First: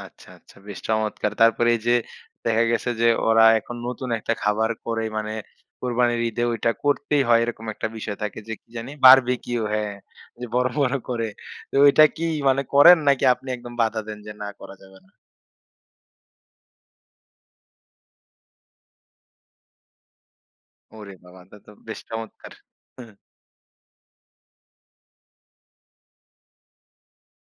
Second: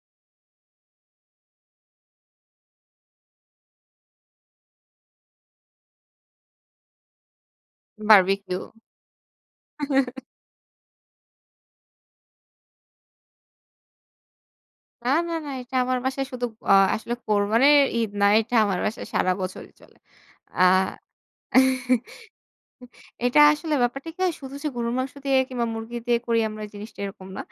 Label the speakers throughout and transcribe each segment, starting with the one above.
Speaker 1: আচ্ছা, আচ্ছা, বেশ চমৎকার। তারপরে এই যে, দেখা গেছে যে, ওরা এখন নতুন একটা খাবার করে মানে কোরবানির ঈদে ঐটা করতেই হয়। এরকম একটা বিষয় থাকে, যে,
Speaker 2: বারবিকিউ।
Speaker 1: কি জানি? বারবিকিউ, হ্যাঁ। যে, বড়, বড় করে। তো ওইটা কি মানে করেন নাকি আপনি একদম বাধা দেন যে, না করা যাবে
Speaker 2: না,
Speaker 1: না?
Speaker 2: না, না, এটা আমার বাসায় শুধু আ আসলে কোরবানের ঈদ না। এটা আমার বাসায় সারা বছরই চলে। আ
Speaker 1: ওরে বাবা, তা তো বেশ চমৎকার!
Speaker 2: [unintelligible] এটা আসলে ব্যাপারটা কি হয় শুধু যে, গরুর মাংস দিয়ে কিংবা মুরগি দিয়ে করি আমরা জিনিসটা এরকম না।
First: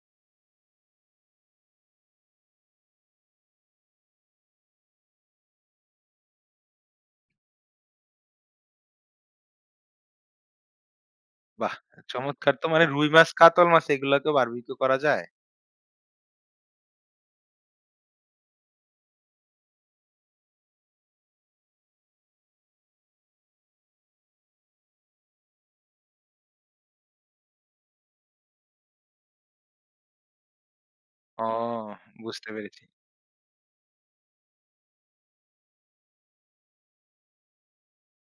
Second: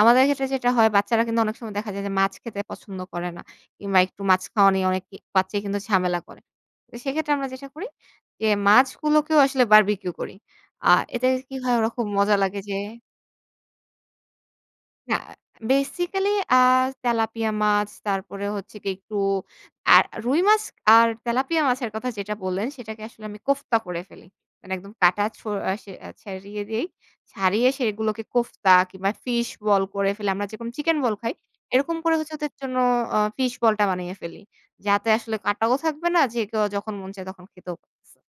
Speaker 2: আমাদের ক্ষেত্রে যেটা হয় বাচ্চারা কিন্তু অনেক সময় দেখা যায় যে, মাছ খেতে পছন্দ করে না। কিংবা একটু মাছ খাওয়া নিয়ে অনেক ই বাচ্চাই কিন্তু ঝামেলা করে। তো সেক্ষেত্রে আমরা যেটা করি যে, মাছগুলোকেও আসলে বারবিকিউ করি। আ এতে কি হয়
Speaker 1: বাহ,
Speaker 2: ওরকম খুব মজা
Speaker 1: চমৎকার!
Speaker 2: লাগে
Speaker 1: তো
Speaker 2: যে
Speaker 1: মানে রুই মাছ, কাতল মাছ এগুলোকেও বারবিকিউ করা
Speaker 2: না
Speaker 1: যায়?
Speaker 2: বেসিক্যালি আ তেলাপিয়া মাছ তারপরে হচ্ছে কি একটু আ রুই মাছ আর তেলাপিয়া মাছের কথা যেটা বললেন সেটাকে আসলে আমি কোফতা করে ফেলি। মানে একদম কাটা ছু আ সে আ ছাড়িয়ে দেই। ছাড়িয়ে সেগুলোকে কোফতা কিংবা ফিশ বল করে ফেলি। আমরা যেকোনো চিকেন বল খাই।
Speaker 1: ওহ,
Speaker 2: এরকম করে হচ্ছে
Speaker 1: বুঝতে
Speaker 2: ওদের জন্য
Speaker 1: পেরেছি।
Speaker 2: আ ফিশ বল টা বানিয়ে ফেলি। যাতে আসলে কাটাও থাকবে না যে, কেউ যখন মন চায় তখন খেতেও পা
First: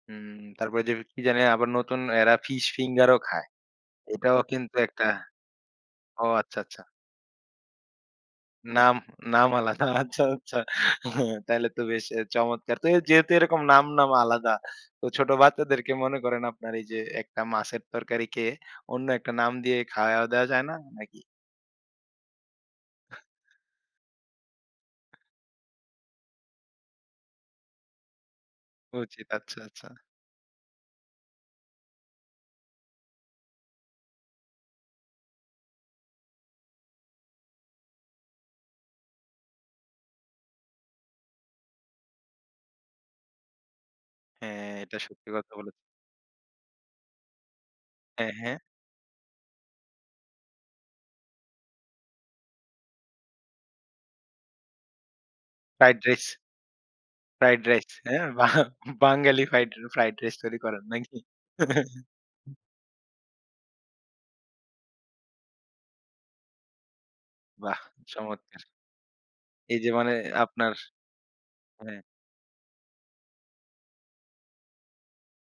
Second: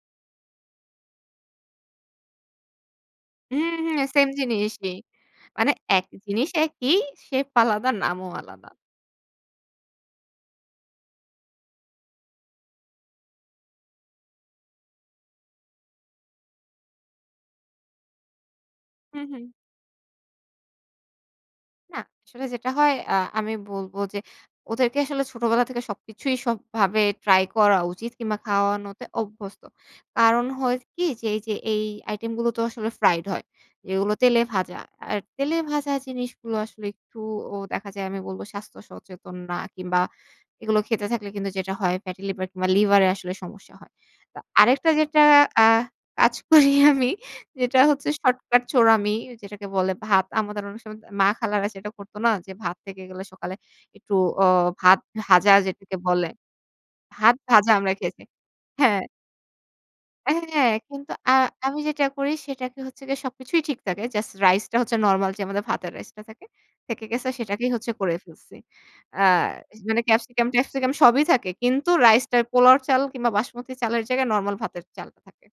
Speaker 1: হুম। তারপরে যে, কি জানি আবার নতুন এরা ফিশ ফিঙ্গার ও খায়।
Speaker 2: হু, হু, সেইম
Speaker 1: এটাও কিন্তু
Speaker 2: জিনিসই।
Speaker 1: একটা
Speaker 2: মানে এক,
Speaker 1: ও
Speaker 2: জিনিস
Speaker 1: আচ্ছা, আচ্ছা।
Speaker 2: একই শেফ আলাদা, নামও আলাদা।
Speaker 1: নাম নাম আলাদা। আচ্ছা, আচ্ছা তাইলে তো বেশ এ চমৎকার। তো যেহেতু এরকম নাম, নাম, আলাদা। তো ছোট বাচ্চাদেরকে মনে করেন আপনার এই যে, একটা মাছের তরকারি খেয়ে অন্য
Speaker 2: হু,
Speaker 1: একটা নাম
Speaker 2: হুম।
Speaker 1: দিয়ে খাওয়ায় দেওয়া যায় না নাকি?
Speaker 2: না, আসলে যেটা হয় আ আমি বলব যে, ওদেরকে আসলে ছোটবেলা থেকে সবকিছুই সবভাবে ট্রাই করা উচিত কিংবা খাওয়ানোতে
Speaker 1: উচিত, আচ্ছা,
Speaker 2: অভ্যস্ত।
Speaker 1: আচ্ছা।
Speaker 2: কারণ হয় কি যে, এই যে, এই আইটেম গুলো তো আসলে ফ্রাইড হয়। এগুলো তেলে ভাজা। আর তেলে ভাজা জিনিসগুলো আসলে একটু ও দেখা যায় আমি বলব স্বাস্থ্য সচেতন না কিংবা এগুলো খেতে থাকলে কিন্তু যেটা হয় ফ্যাটি লিভার কিংবা লিভারে আসলে সমস্যা হয়। তো
Speaker 1: হ্যাঁ,
Speaker 2: আরেকটা
Speaker 1: এটা
Speaker 2: যেটা
Speaker 1: সত্যি কথা
Speaker 2: আ
Speaker 1: বলেছেন।
Speaker 2: কাজ করি আমি যেটা হচ্ছে
Speaker 1: হ্যাঁ, হ্যাঁ।
Speaker 2: শর্টকাট চোরামি যেটাকে বলে ভাত, আমাদের অনেক সময় মা খালারা যেটা করত না যে, ভাত থেকে গেলে সকালে একটু অ ভাত ভাজা যেটাকে
Speaker 1: ফ্রাইড রাইস।
Speaker 2: বলে। ভাত
Speaker 1: ফ্রাইড
Speaker 2: ভাজা
Speaker 1: রাইস,
Speaker 2: আমরা খেয়েছি।
Speaker 1: হ্যাঁ? বাহ
Speaker 2: হ্যাঁ।
Speaker 1: Bengali fried fried
Speaker 2: uh
Speaker 1: rice তৈরি
Speaker 2: হ্যাঁ,
Speaker 1: করার
Speaker 2: কিন্তু
Speaker 1: নাকি?
Speaker 2: আ আমি যেটা করি সেটাকে হচ্ছে গিয়ে সবকিছুই ঠিক থাকে। জাস্ট রাইস টা হচ্ছে নরমাল যে, আমাদের ভাতের রাইস টা থাকে, থেকে গেছে, সেটাকেই
Speaker 1: বাহ,
Speaker 2: হচ্ছে করে ফেলছি।
Speaker 1: চমৎকার!
Speaker 2: আ
Speaker 1: এই যে,
Speaker 2: মানে
Speaker 1: মানে
Speaker 2: ক্যাপসিকাম
Speaker 1: আপনার
Speaker 2: ট্যাপসিকাম সবই থাকে। কিন্তু
Speaker 1: হ্যাঁ।
Speaker 2: রাইস টা পোলাও এর চাল কিংবা বাসমতি চালের জায়গায় নরমাল ভাতের চালটা থাকে।